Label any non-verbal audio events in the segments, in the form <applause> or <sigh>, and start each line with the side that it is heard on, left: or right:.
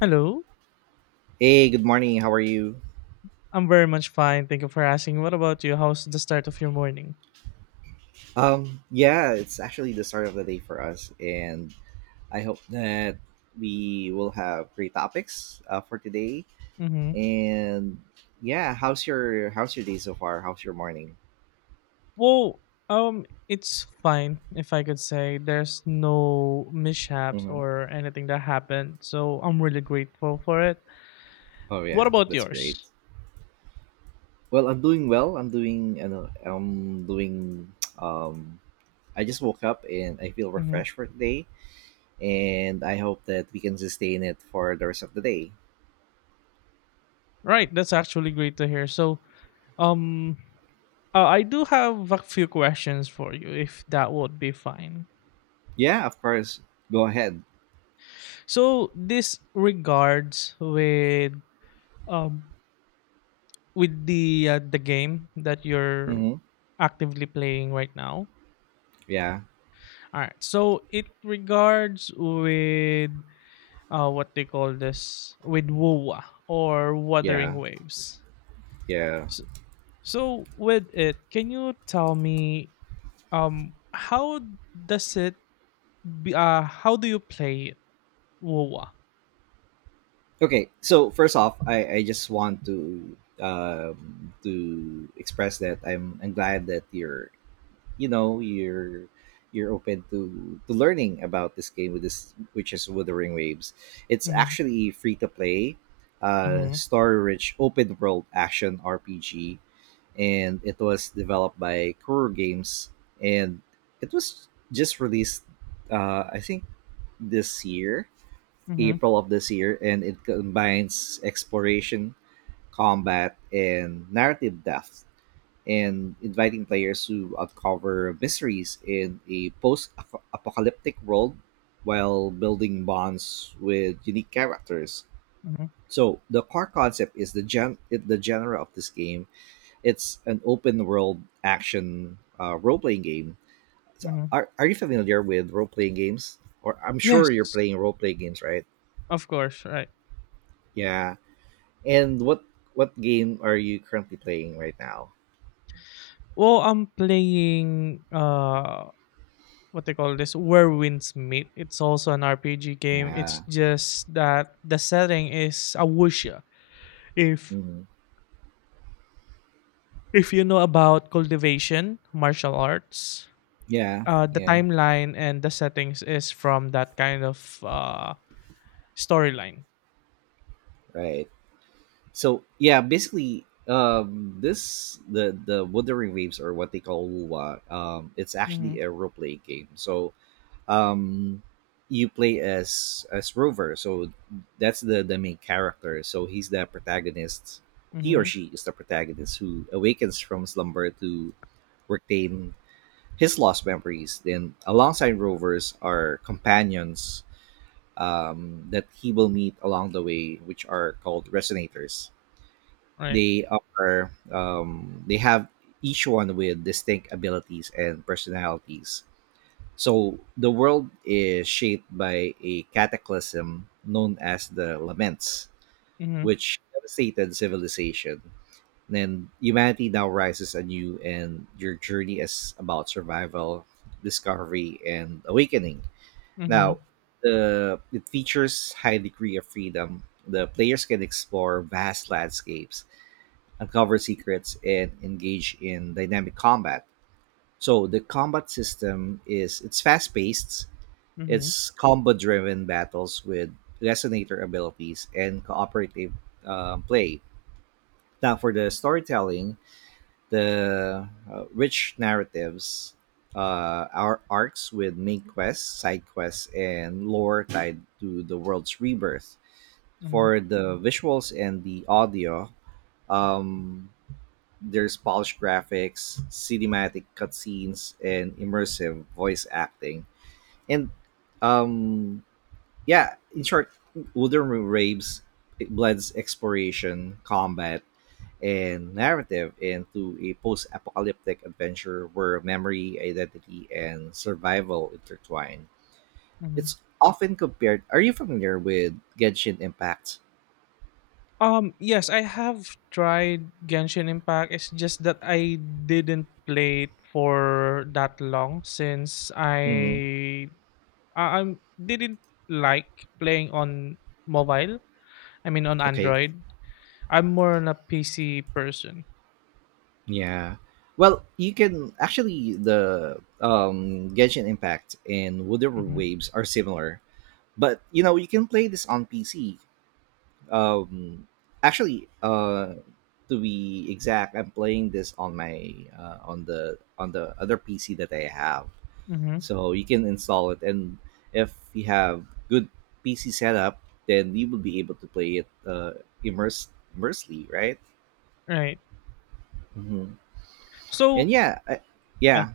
left: Hello.
right: Hey, good morning. How are you?
left: I'm very much fine. Thank you for asking. What about you? How's the start of your morning?
right: Yeah, it's actually the start of the day for us, and I hope that we will have great topics for today.
left: Mm-hmm.
right: And yeah, how's your day so far? How's your morning?
left: Well, it's fine if I could say there's no mishaps
right: hmm
left: or anything that happened. So I'm really grateful for it.
right: Oh
left: What
right: yeah,
left: about
right: that's great.
left: yours?
right: Well, I'm doing well. I'm doing um I just woke up and I feel
left: Mm-hmm.
right: refreshed for today, and I hope that we can sustain it for the rest of the day.
left: Right, that's actually great to hear. So, um, I do have a few questions for you, if that would be fine.
right: Yeah, of course. Go ahead.
left: So this regards um with the game that you're
right: hmm
left: actively playing right now.
right: Yeah.
left: All right. So it regards with what they call this with WUWA or Wuthering
right: Yeah,
left: Waves.
right: yeah.
left: So, so with it, can you tell me how does it how do you play it? Wow!
right: Okay, so first off, I just want to express that I'm glad that you're you're open to learning about this game, with this which is Wuthering Waves. It's
left: Mhm,
right: actually free to play,
left: mhm,
right: story-rich open world action RPG, and it was developed by Kuro Games, and it was just released, I think this year,
left: mhm,
right: April of this year. And it combines exploration, combat, and narrative depth, and inviting players to uncover mysteries in a post apocalyptic world while building bonds with unique characters.
left: mhm,
right: So the core concept is the genre of this game. It's an open world action, role playing game. So,
left: mhm.
right: are you familiar with role playing games? Or I'm sure you're
left: Yes,
right: playing role playing games, right?
left: of course, right.
right: Yeah. And what game are you currently playing right now?
left: Well, I'm playing, what they call this where winds meet. It's also an rpg game. It's
right: Yeah.
left: just that the setting is awusha. if
right: Mhm.
left: if you know about cultivation martial arts,
right: Yeah.
left: the
right: Yeah.
left: timeline and the settings is from that kind of storyline.
right: Right. So yeah, basically, this the Wuthering Waves, or what they call Wuwa. It's
left: Mm-hmm,
right: actually a role play game. So, um, you play as Rover. So that's the main character. So he's the protagonist. He or
left: mm-hmm,
right: she is the protagonist who awakens from slumber to retain his lost memories. Then, alongside Rovers are companions, that he will meet along the way, which are called resonators.
left: right,
right: They are, they have each one with distinct abilities and personalities. So the world is shaped by a cataclysm known as the Laments,
left: mm-hmm,
right: which devastated civilization. Then humanity now rises anew, and your journey is about survival, discovery, and awakening.
left: mm-hmm,
right: Now, the it features high degree of freedom. The players can explore vast landscapes, uncover secrets, and engage in dynamic combat. So the combat system is it's fast paced,
left: mm-hmm,
right: it's combo driven battles with resonator abilities and cooperative, play. Now for the storytelling, the rich narratives, our arcs with main quests, side quests, and lore tied to the world's rebirth.
left: mm-hmm,
right: For the visuals and the audio, um, there's polished graphics, cinematic cutscenes, and immersive voice acting. And um, yeah, in short, Wooden Room Raves, it blends exploration, combat, and narrative into a post-apocalyptic adventure where memory, identity, and survival intertwine.
left: mm-hmm.
right: It's often compared. Are you familiar with Genshin Impact?
left: Yes, I have tried Genshin Impact. It's just that I didn't play it for that long since
right: hmm
left: I didn't like playing on mobile. I mean, on
right: Okay.
left: Android. I'm more on a PC person.
right: Yeah. Well, you can actually, the Genshin Impact and Wooden Room
left: Mm-hmm.
right: Waves are similar, but you know you can play this on PC. Um, actually, to be exact, I'm playing this on my, on the other PC that I have,
left: Mm-hmm.
right: so you can install it. And if you have good PC setup, then you will be able to play it, immerse immersely, right?
left: Right.
right: hmm
left: So
right: And yeah, I,
left: yeah,
right: yeah.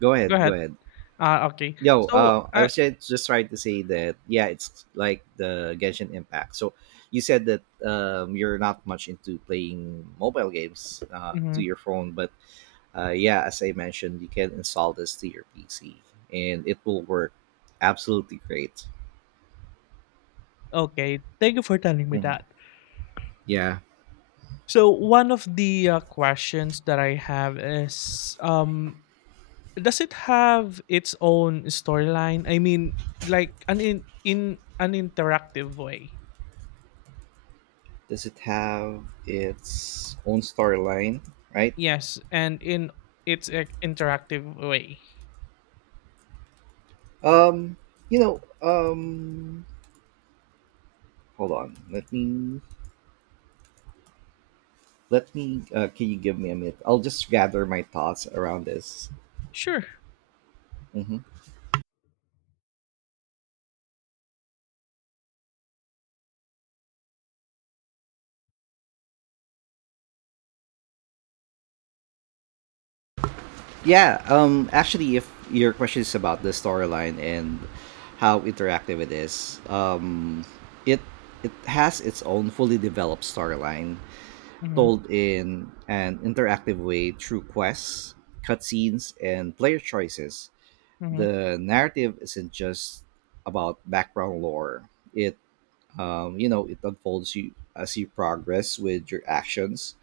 right: Go
left: go
right: ahead. Go
left: ahead.
right: ahead.
left: Ah, okay.
right: Yo,
left: So
right: I
left: I.
right: was ju- just trying to say that yeah, it's like the Genshin Impact. So you said that, you're not much into playing mobile games, to
left: Mhm.
right: your phone, but, yeah, as I mentioned, you can install this to your PC and it will work absolutely great.
left: Okay. Thank you for telling me
right: Mhm.
left: that.
right: Yeah.
left: So one of the questions that I have is does it have its own storyline? I mean, like an in an interactive way.
right: Does it have its own storyline? Right.
left: Yes, and in its a interactive way.
right: Um. You know. Um. Hold on. Let me, can you give me a minute? I'll just gather my thoughts around this.
left: Sure.
right: hmm yeah. Actually, if your question is about the storyline and how interactive it is, it it has its own fully developed storyline, told
left: Mm-hmm.
right: in an interactive way through quests, cutscenes, and player choices.
left: Mm-hmm.
right: The narrative isn't just about background lore. It it unfolds you as you progress with your actions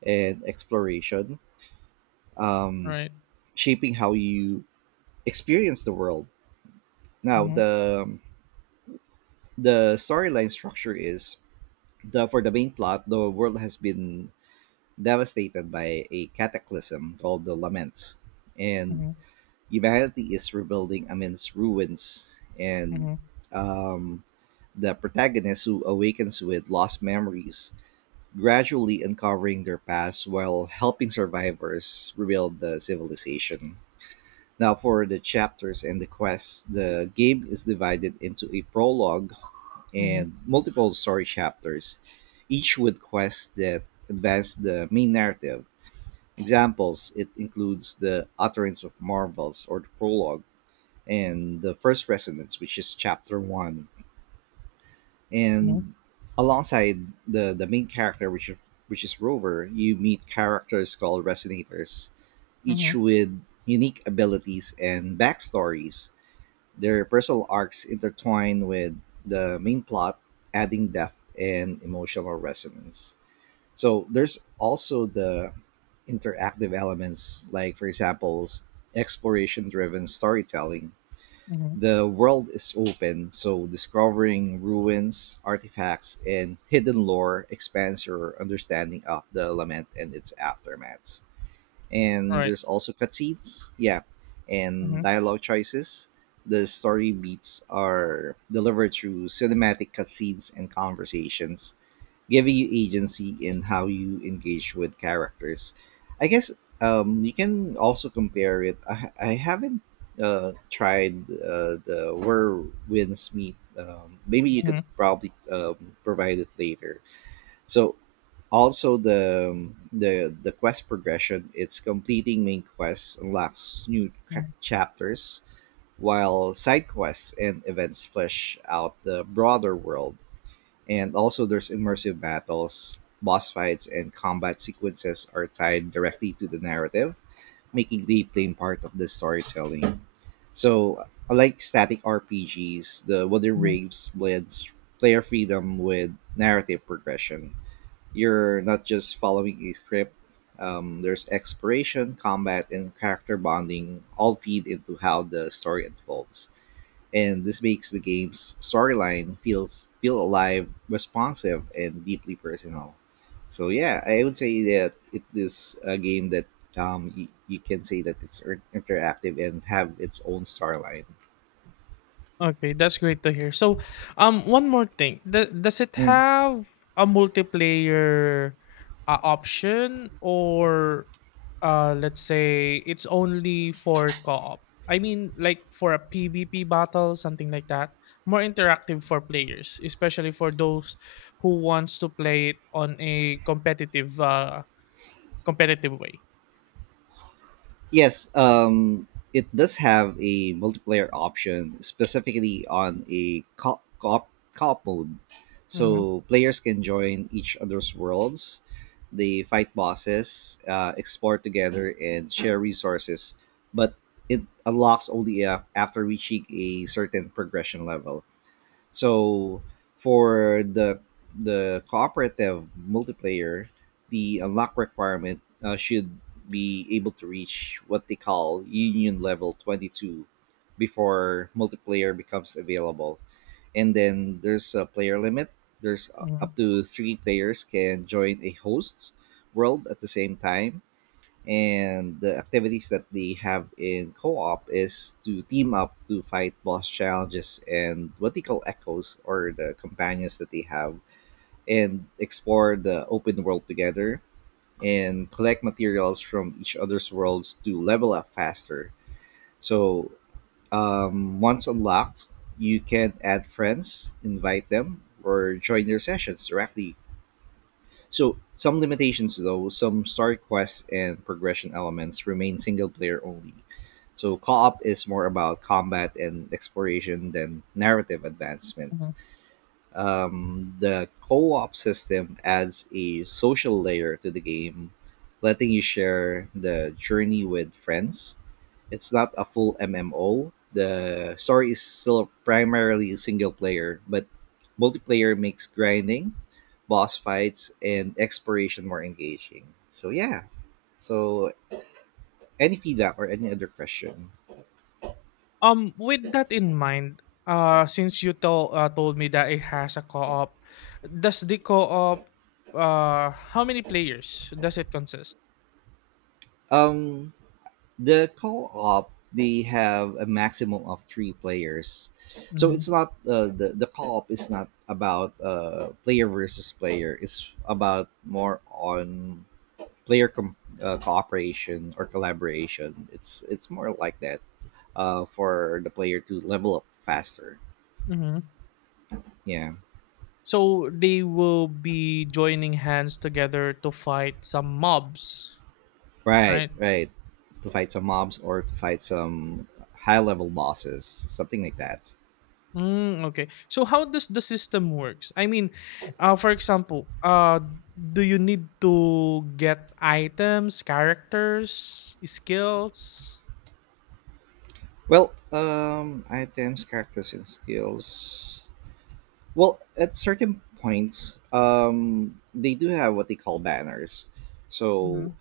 right: and exploration, um,
left: Right.
right: shaping how you experience the world. Now,
left: Mm-hmm.
right: the storyline structure is the for the main plot, the world has been devastated by a cataclysm called the Laments, and
left: Mm-hmm.
right: humanity is rebuilding amidst ruins. And,
left: Mm-hmm.
right: um, the protagonist, who awakens with lost memories, gradually uncovering their past while helping survivors rebuild the civilization. Now, for the chapters and the quests, the game is divided into a prologue
left: Mm-hmm.
right: and multiple story chapters, each with quests that advance the main narrative. Examples it includes the Utterance of Marvels, or the prologue, and the First Resonance, which is chapter one,
left: Mm-hmm.
right: and alongside the main character, which is Rover, you meet characters called resonators,
left: Mm-hmm.
right: each with unique abilities and backstories. Their personal arcs intertwine with the main plot, adding depth and emotional resonance. So there's also the interactive elements, like for example, exploration driven storytelling.
left: Mm-hmm.
right: The world is open, so discovering ruins, artifacts, and hidden lore expands your understanding of the lament and its aftermath. And
left: Right.
right: there's also cutscenes, yeah, and
left: Mm-hmm.
right: dialogue choices. The story beats are delivered through cinematic cutscenes and conversations, giving you agency in how you engage with characters. I guess, you can also compare it. I haven't, tried, the Where Winds Meet. Maybe you could
left: Mm-hmm.
right: probably, provide it later. So also the quest progression. It's completing main quests unlocks new
left: Mm-hmm,
right: chapters, while side quests and events flesh out the broader world. And also, there's immersive battles, boss fights, and combat sequences are tied directly to the narrative, making replaying part of the storytelling. So, unlike static RPGs, the Wooden
left: mm-hmm.
right: Raves blends player freedom with narrative progression. You're not just following a script. There's exploration, combat, and character bonding all feed into how the story unfolds, and this makes the game's storyline feel alive, responsive, and deeply personal. So yeah, I would say that it is a game that, you can say that it's interactive and have its own storyline.
left: Okay, that's great to hear. So, one more thing. Th- does it
right: Mm.
left: have a multiplayer option or let's say it's only for co-op? I mean, like for a PvP battle, something like that. More interactive for players, especially for those who wants to play it on a competitive way.
right: Yes, it does have a multiplayer option, specifically on a co-op, mode.
left: Mhm,
right: So players can join each other's worlds, they fight bosses, explore together, and share resources. But it unlocks only, after reaching a certain progression level. So for the, cooperative multiplayer, the unlock requirement, should be able to reach what they call union level 22 before multiplayer becomes available. And then there's a player limit. There's, up
left: mhm,
right: to three players can join a host's world at the same time, and the activities that they have in co-op is to team up to fight boss challenges, and what they call echoes, or the companions that they have, and explore the open world together, and collect materials from each other's worlds to level up faster. So, once unlocked, you can add friends, invite them, or join their sessions directly. So some limitations though, some story quests and progression elements remain single player only. So co-op is more about combat and exploration than narrative advancement.
left: mhm.
right: The co op system adds a social layer to the game, letting you share the journey with friends. It's not a full MMO. The story is still primarily single player, but multiplayer makes grinding, boss fights, and exploration more engaging. So, yeah. So, any feedback or any other question?
left: With that in mind, since you told me that it has a co-op, does the co-op how many players does it consist?
right: Um, the co-op they have a maximum of three players, so it's
left: Mhm,
right: not, the co-op is not about, player versus player. It's about more on player com- cooperation, or collaboration. It's more like that, for the player to level up faster.
left: mhm.
right: Yeah.
left: So they will be joining hands together to fight some mobs,
right: Right,
left: right?
right: right. To fight some mobs, or to fight some high level bosses, something like that.
left: Mm, okay. So how does the system works? I mean, for example, do you need to get items, characters, skills?
right: Well, items, characters, and skills. Well, at certain points, they do have what they call banners. So,
left: Mhm,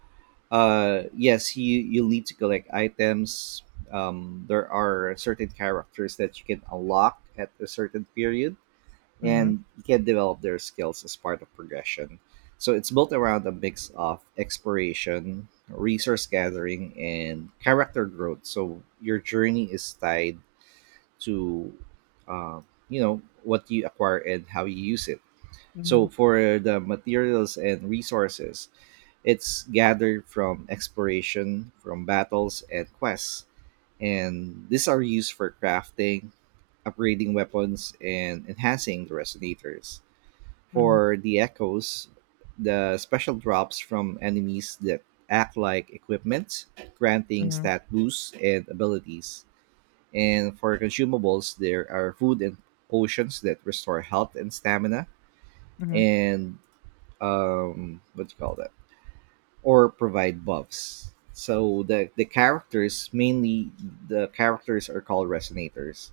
right: yes, you need to collect items. There are certain characters that you can unlock at a certain period,
left: mhm,
right: and you can develop their skills as part of progression. So it's built around a mix of exploration, resource gathering, and character growth. So your journey is tied to, uh, you know what you acquire and how you use it. So
left: mhm,
right: for the materials and resources, it's gathered from exploration, from battles and quests, and these are used for crafting, upgrading weapons, and enhancing the resonators.
left: mhm,
right: For the echoes, the special drops from enemies that act like equipment, granting
left: mhm,
right: stat boosts and abilities. And for consumables, there are food and potions that restore health and stamina,
left: mhm.
right: and, what do you call that? Or provide buffs. So the characters, mainly the characters, are called resonators.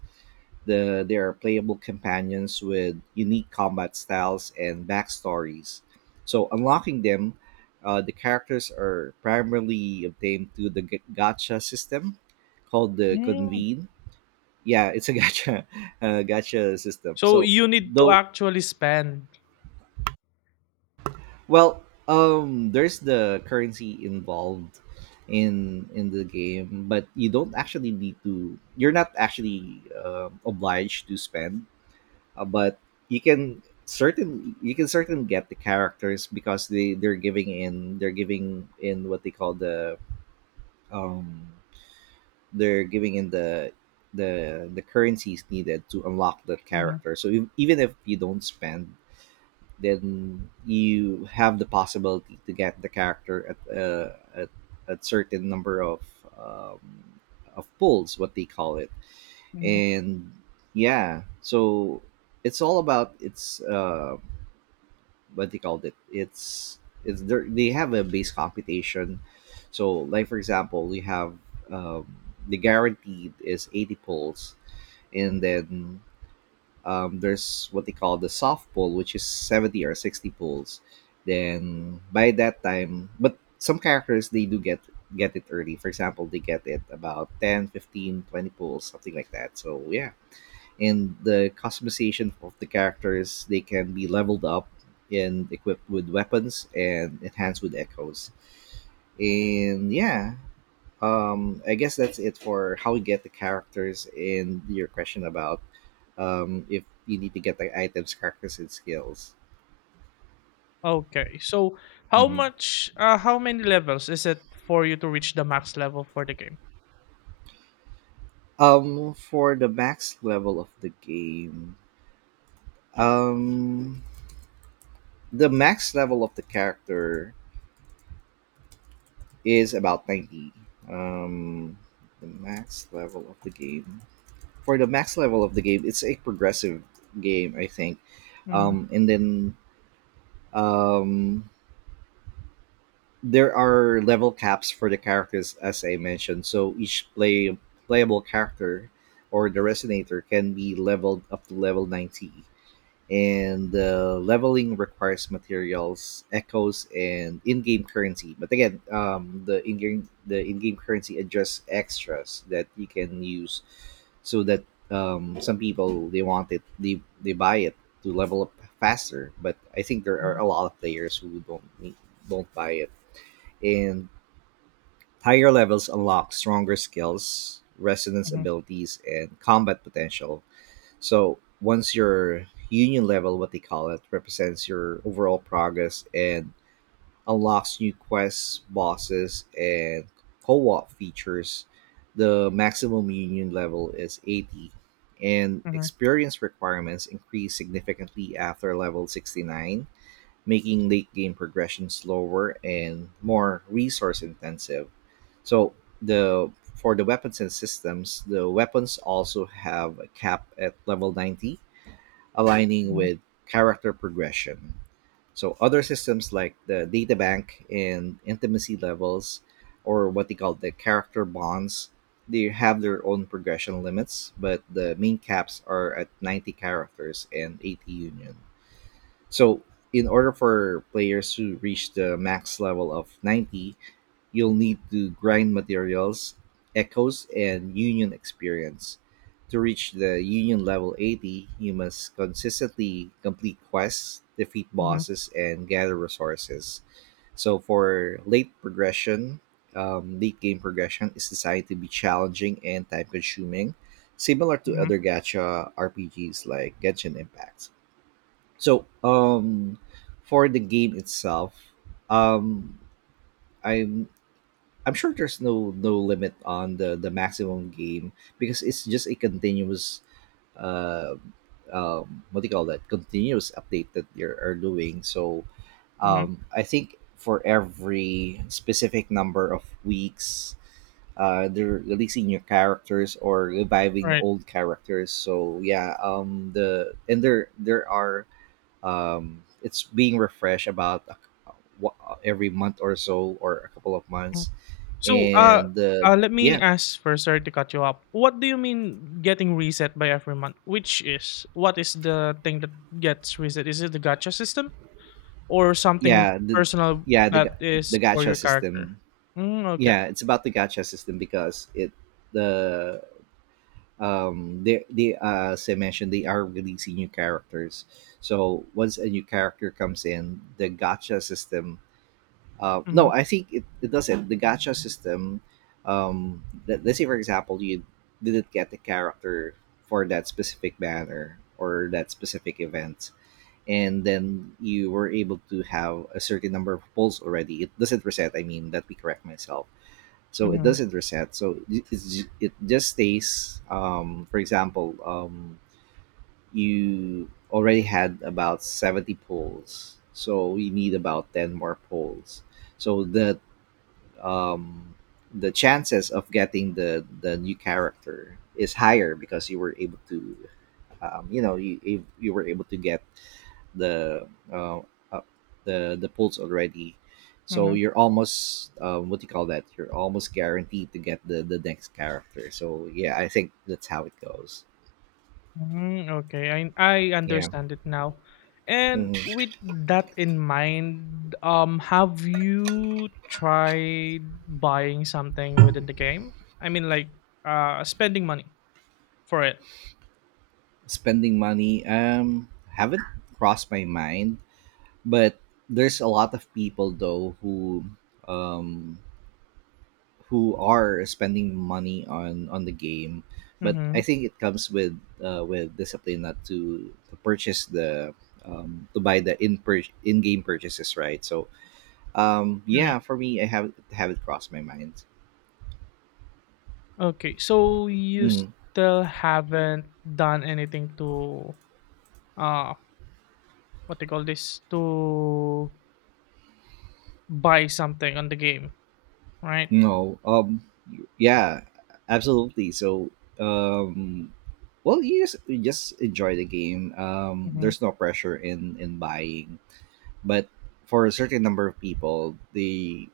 right: The they are playable companions with unique combat styles and backstories. So unlocking them, the characters are primarily obtained through the gacha system called the
left: Mm.
right: convene. Yeah, it's a <laughs> gacha system.
left: So
right: So
left: you need to
right: though,
left: actually spend.
right: well, there's the currency involved in the game, but you don't actually need to, you're not actually obliged to spend, but you can certain— you can certainly get the characters because they they're giving in what they call the um they're giving in the currencies needed to unlock the
left: Mhm,
right: character. So if, even if you don't spend, then you have the possibility to get the character at certain number um, of pulls, what they call it.
left: mhm.
right: And yeah, so it's all about— it's what they called it. It's there, they have a base computation. So, like, for example, we have um, the guaranteed is 80 pulls, and then there's what they call the soft pull, which is 70 or 60 pulls. Then by that time, but some characters they do get it early. For example, they get it about 10, 15, 20 15, pulls, something like that. So yeah. And the customization of the characters, they can be leveled up and equipped with weapons and enhanced with echoes. And yeah, I guess that's it for how we get the characters and your question about if you need to get the items, characters, and skills.
left: Okay. So how
right: hmm
left: much how many levels is it for you to reach the max level for the game?
right: for the max level of the game, um the max level of the character is about 90. um the max level of the game, for the max level of the game, it's a progressive game, I think.
left: Mhm,
right: And then um there are level caps for the characters, as I mentioned. So each playable character or the resonator can be leveled up to level 90. And leveling requires materials, echoes, and in-game currency. But again, the in-game currency adjusts extras that you can use, so that some people they want it, they buy it to level up faster. But I think there are
left: mhm,
right: a lot of players who don't need, don't buy it, and higher levels unlock stronger skills, resonance
left: mhm,
right: abilities, and combat potential. So once your union level, what they call it, represents your overall progress and unlocks new quests, bosses, and co-op features. The maximum union level is 80, and
left: mhm,
right: experience requirements increase significantly after level 69, making late game progression slower and more resource intensive. So the— for the weapons and systems, the weapons also have a cap at level 90, aligning with character progression. So other systems like the data bank and intimacy levels, or what they call the character bonds, they have their own progression limits, but the main caps are at 90 characters and 80 union. So, in order for players to reach the max level of 90, you'll need to grind materials, echoes, and union experience. To reach the union level 80, you must consistently complete quests, defeat
left: mhm, mhm,
right: bosses, and gather resources. So, for late progression, late game progression is designed to be challenging and time consuming, similar to
left: mhm,
right: other gacha RPGs like Genshin Impact. So, for the game itself, um, I'm I'm sure there's no limit on the maximum game because it's just a continuous uh, what do you call that? Continuous update that they are doing. So,
left: mhm.
right: I think for every specific number of weeks, they're releasing new characters or reviving
left: Right.
right: old characters. So yeah, the— and there are it's being refreshed about a— wa— every month or so, or a couple of months.
left: So, uh,
right: And
left: uh, let me
right: yeah.
left: ask first, sorry to cut you up. What do you mean getting reset by every month? Which is what is the thing that gets reset? Is it the gacha system or something
right: yeah the
left: personal
right: yeah the
left: that
right: ga-
left: is
right: the
left: for
right: gacha
left: your character?
right: system.
left: Mm, okay.
right: Yeah, it's about the gacha system, because it— the they as I mentioned, they are releasing new characters. So once a new character comes in the gacha system—
left: Mm-hmm,
right: no, I think it, it doesn't. The gacha system, let, let's say for example, you didn't get the character for that specific banner or that specific event, and then you were able to have a certain number of pulls already. It doesn't reset. I mean, let me correct myself. So it
left: mm-hmm,
right: doesn't reset. So it, it's, it just stays. For example, you already had about 70 pulls, so you need about ten more pulls. So um, the chances of getting the new character is higher because you were able to you know, you were able to get the uh, uh, the pulls already. So
left: mm-hmm,
right: you're almost what do you call that, you're almost guaranteed to get the next character. So yeah, I think that's how it goes.
left: mm-hmm, okay, I
right: Yeah.
left: understand it now. And
right: Mhm.
left: with that in mind, have you tried buying something within the game? I mean, like, spending money. For it.
right: Spending money, haven't crossed my mind, but there's a lot of people though um who are spending money on the game. But I
left: Mhm.
right: think it comes with discipline not to, to purchase the, to buy the in pur— in game purchases, right? So
left: Right.
right: yeah, for me, I have— it crossed my mind.
left: Okay. So you
right: Mm,
left: still haven't done anything to uh what they call this to buy something on the game, right?
right: no, yeah, absolutely. So um well, you just— you just enjoy the game.
left: Mhm.
right: There's no pressure in buying. But for a certain number of people,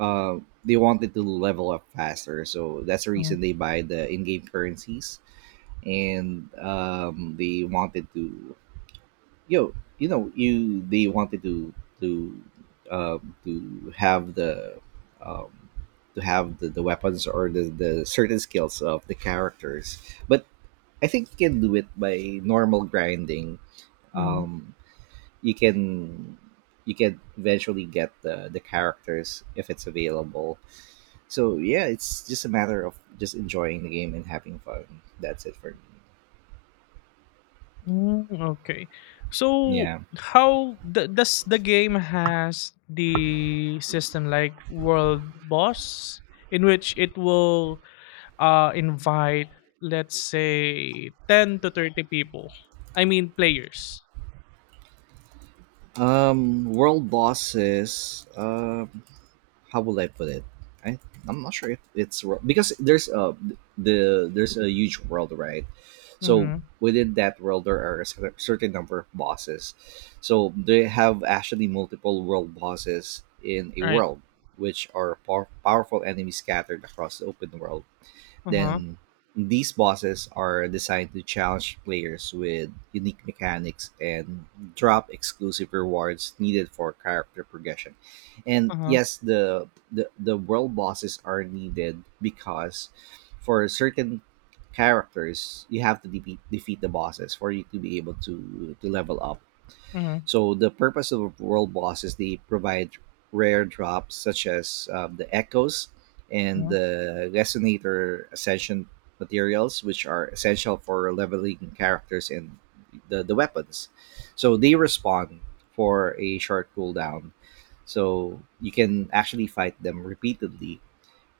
right: uh, they wanted to level up faster. So that's the
left: Mhm.
right: reason they buy the in-game currencies, and they wanted to, yo, you know, you they wanted to, to to have the, um, to have the weapons or the certain skills of the characters. But I think you can do it by normal grinding.
left: Mhm.
right: Um, you can eventually get the characters if it's available. So yeah, it's just a matter of just enjoying the game and having fun. That's it for me.
left: Mm, okay. So
right: Yeah.
left: how th- does the game has the system like world boss in which it will invite let's say 10 to 30 people. I mean players.
right: World bosses. How will I put it? I— I'm not sure if it's wor— because there's the— there's a huge world, right? So
left: Mhm.
right: within that world, there are a cer— certain number of bosses. So they have actually multiple world bosses in a
left: Right.
right: world, which are pow— powerful enemies scattered across the open world.
left: Uh-huh.
right: Then these bosses are designed to challenge players with unique mechanics and drop exclusive rewards needed for character progression. And
left: Uh-huh.
right: yes, the— the world bosses are needed because for certain characters you have to defeat the bosses for you to be able to level up.
left: Mhm.
right: So the purpose of world boss is they provide rare drops such as, the echoes and
left: Mhm.
right: the resonator ascension materials, which are essential for leveling characters and the weapons. So they respawn for a short cooldown. So you can actually fight them repeatedly.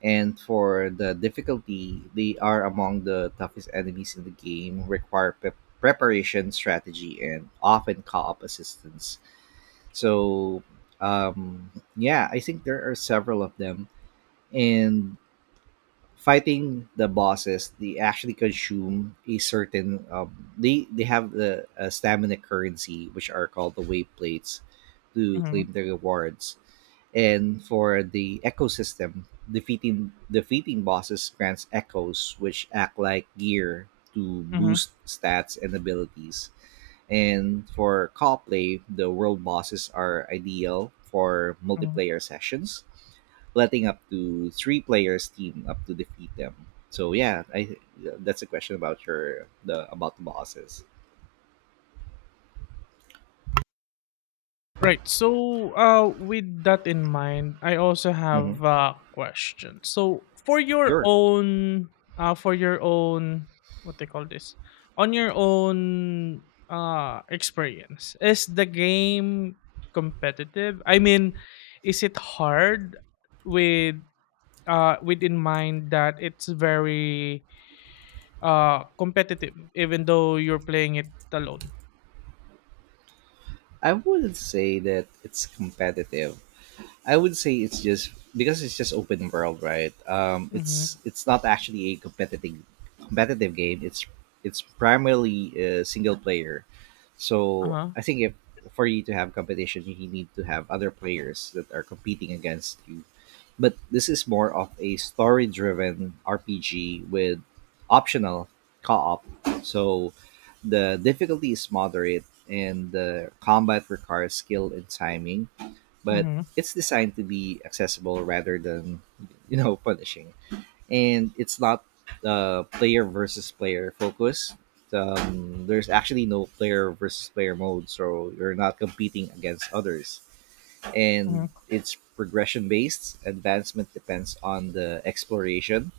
right: And for the difficulty, they are among the toughest enemies in the game, require pre— preparation, strategy, and often call up assistance. So, um, yeah, I think there are several of them. And fighting the bosses, they actually consume a certain, they have the stamina currency which are called the wave plates to
left: Mhm.
right: claim their rewards. And for the ecosystem, defeating bosses grants echoes which act like gear to
left: Mhm.
right: boost stats and abilities. And for co-play, the world bosses are ideal for
left: Mhm.
right: multiplayer sessions, letting up to three players team up to defeat them. So yeah, I— that's a question about your— the— about the bosses.
left: Right. So, with that in mind, I also
right: Hmm.
left: have a question. So,
right: Sure.
left: for your own, what they call this, on your own, experience, is the game competitive? I mean, is it hard with, with in mind that it's very competitive even though you're playing it alone?
right: I wouldn't say that it's competitive. I would say it's just because it's just open world, right?
left: Mhm.
right: It's— it's not actually a competitive game. It's— it's primarily single player. So
left: Uh-huh.
right: I think if— for you to have competition, you need to have other players that are competing against you. But this is more of a story-driven RPG with optional co-op. So the difficulty is moderate and the combat requires skill and timing, but
left: Mhm.
right: it's designed to be accessible rather than, you know, punishing. And it's not player versus player focus. There's actually no player versus player mode, so you're not competing against others. And
left: Mhm.
right: it's progression based. Advancement depends on the exploration,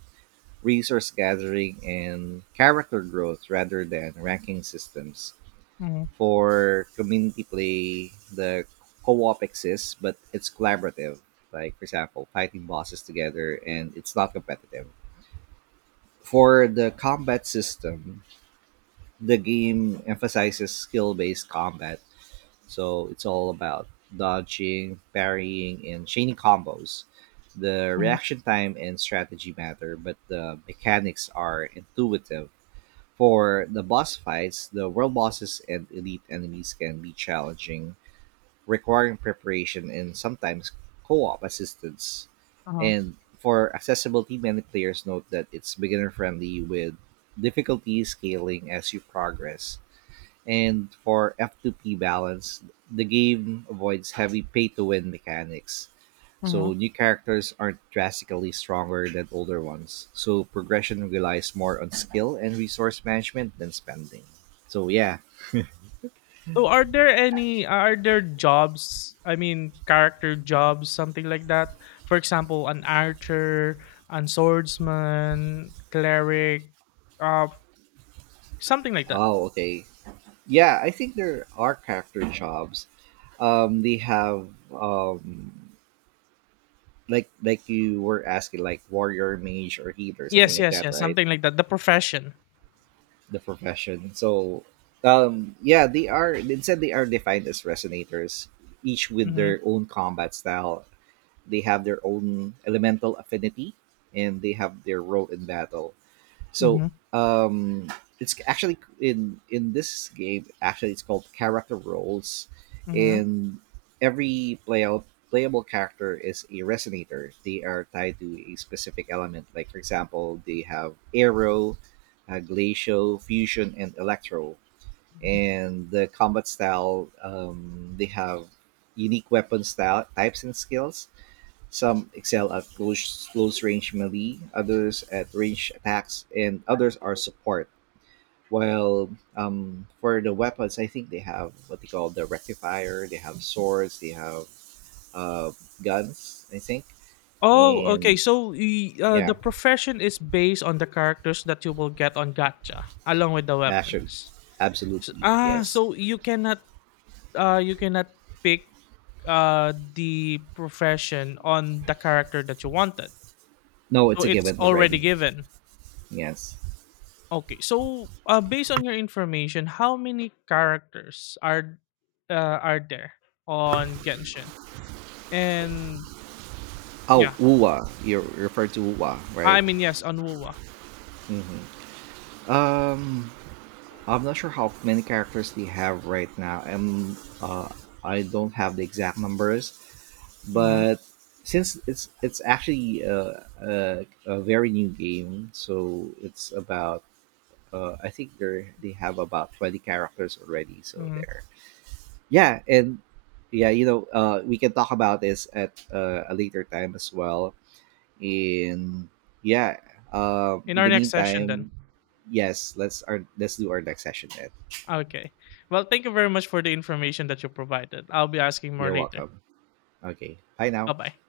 right: resource gathering, and character growth rather than ranking systems.
left: Mhm.
right: For community play, the co op exists, but it's collaborative. Like, for example, fighting bosses together, and it's not competitive. For the combat system, the game emphasizes skill based combat. So it's all about dodging, parrying, and chaining combos. The
left: Mhm.
right: reaction time and strategy matter, but the mechanics are intuitive. For the boss fights, the world bosses and elite enemies can be challenging, requiring preparation and sometimes co op assistance.
left: Uh-huh.
right: And for accessibility, many players note that it's beginner friendly with difficulty scaling as you progress. And for F2P balance, the game avoids heavy pay to win mechanics.
left: Mhm.
right: So new characters aren't drastically stronger than older ones. So progression relies more on skill and resource management than spending. So yeah.
left: So are there any are there jobs, I mean, character jobs, something like that? For example, an archer, an swordsman, cleric, uh, something like that.
right: Oh, okay. Yeah, I think there are character jobs. They have um like you were asking, like warrior, mage, or healer, something
left: Yes,
right: like
left: yes,
right: that,
left: yes,
right: right?
left: something like that. The profession.
right: The profession. So, yeah, they are. Instead, they are defined as resonators, each with
left: Mhm.
right: their own combat style. They have their own elemental affinity, and they have their role in battle. So
left: Mhm.
right: um, it's actually in— in this game. Actually, it's called character roles,
left: Mhm.
right: and every playout playable character is a resonator. They are tied to a specific element. Like, for example, they have arrow, glacial, fusion, and electro.
left: Mhm.
right: And the combat style, they have unique weapon style types and skills. Some excel at close, close range melee, others at range attacks, and others are support. While for the weapons, I think they have what they call the rectifier, they have swords, they have uh, guns, I think.
left: Oh, okay.
right: And
left: So the
right: yeah,
left: profession is based on the characters that you will get on Gacha, along with the
right: actually,
left: weapons.
right: absolutely, yes.
left: So you cannot uh you cannot pick the profession on the character that you wanted.
right: No, it's
left: So
right: a
left: it's
right: given
left: already
right: already.
left: given.
right: Yes.
left: Okay. So based on your information, how many characters are there on Genshin? And
right: Oh,
left: yeah,
right: Uwa. You refer to Uwa, right?
left: I mean yes, on WoWa.
right: Mm-hmm. Um, I'm not sure how many characters they have right now, and I don't have the exact numbers.
left: Hmm.
right: But since it's— it's actually a very new game, so it's about I think they have about 20 characters already. So
left: Hmm.
right: there, yeah. And yeah, you know, we can talk about this at a later time as well. And yeah,
left: In
right: in
left: our
right: the
left: next session then.
right: meantime, yes, let's our— let's do our next session. Then
left: Okay. Well, thank you very much for the information that you provided. I'll be asking more
right: you're
left: later.
right: welcome. Okay. Bye
left: Bye
right: now.
left: bye.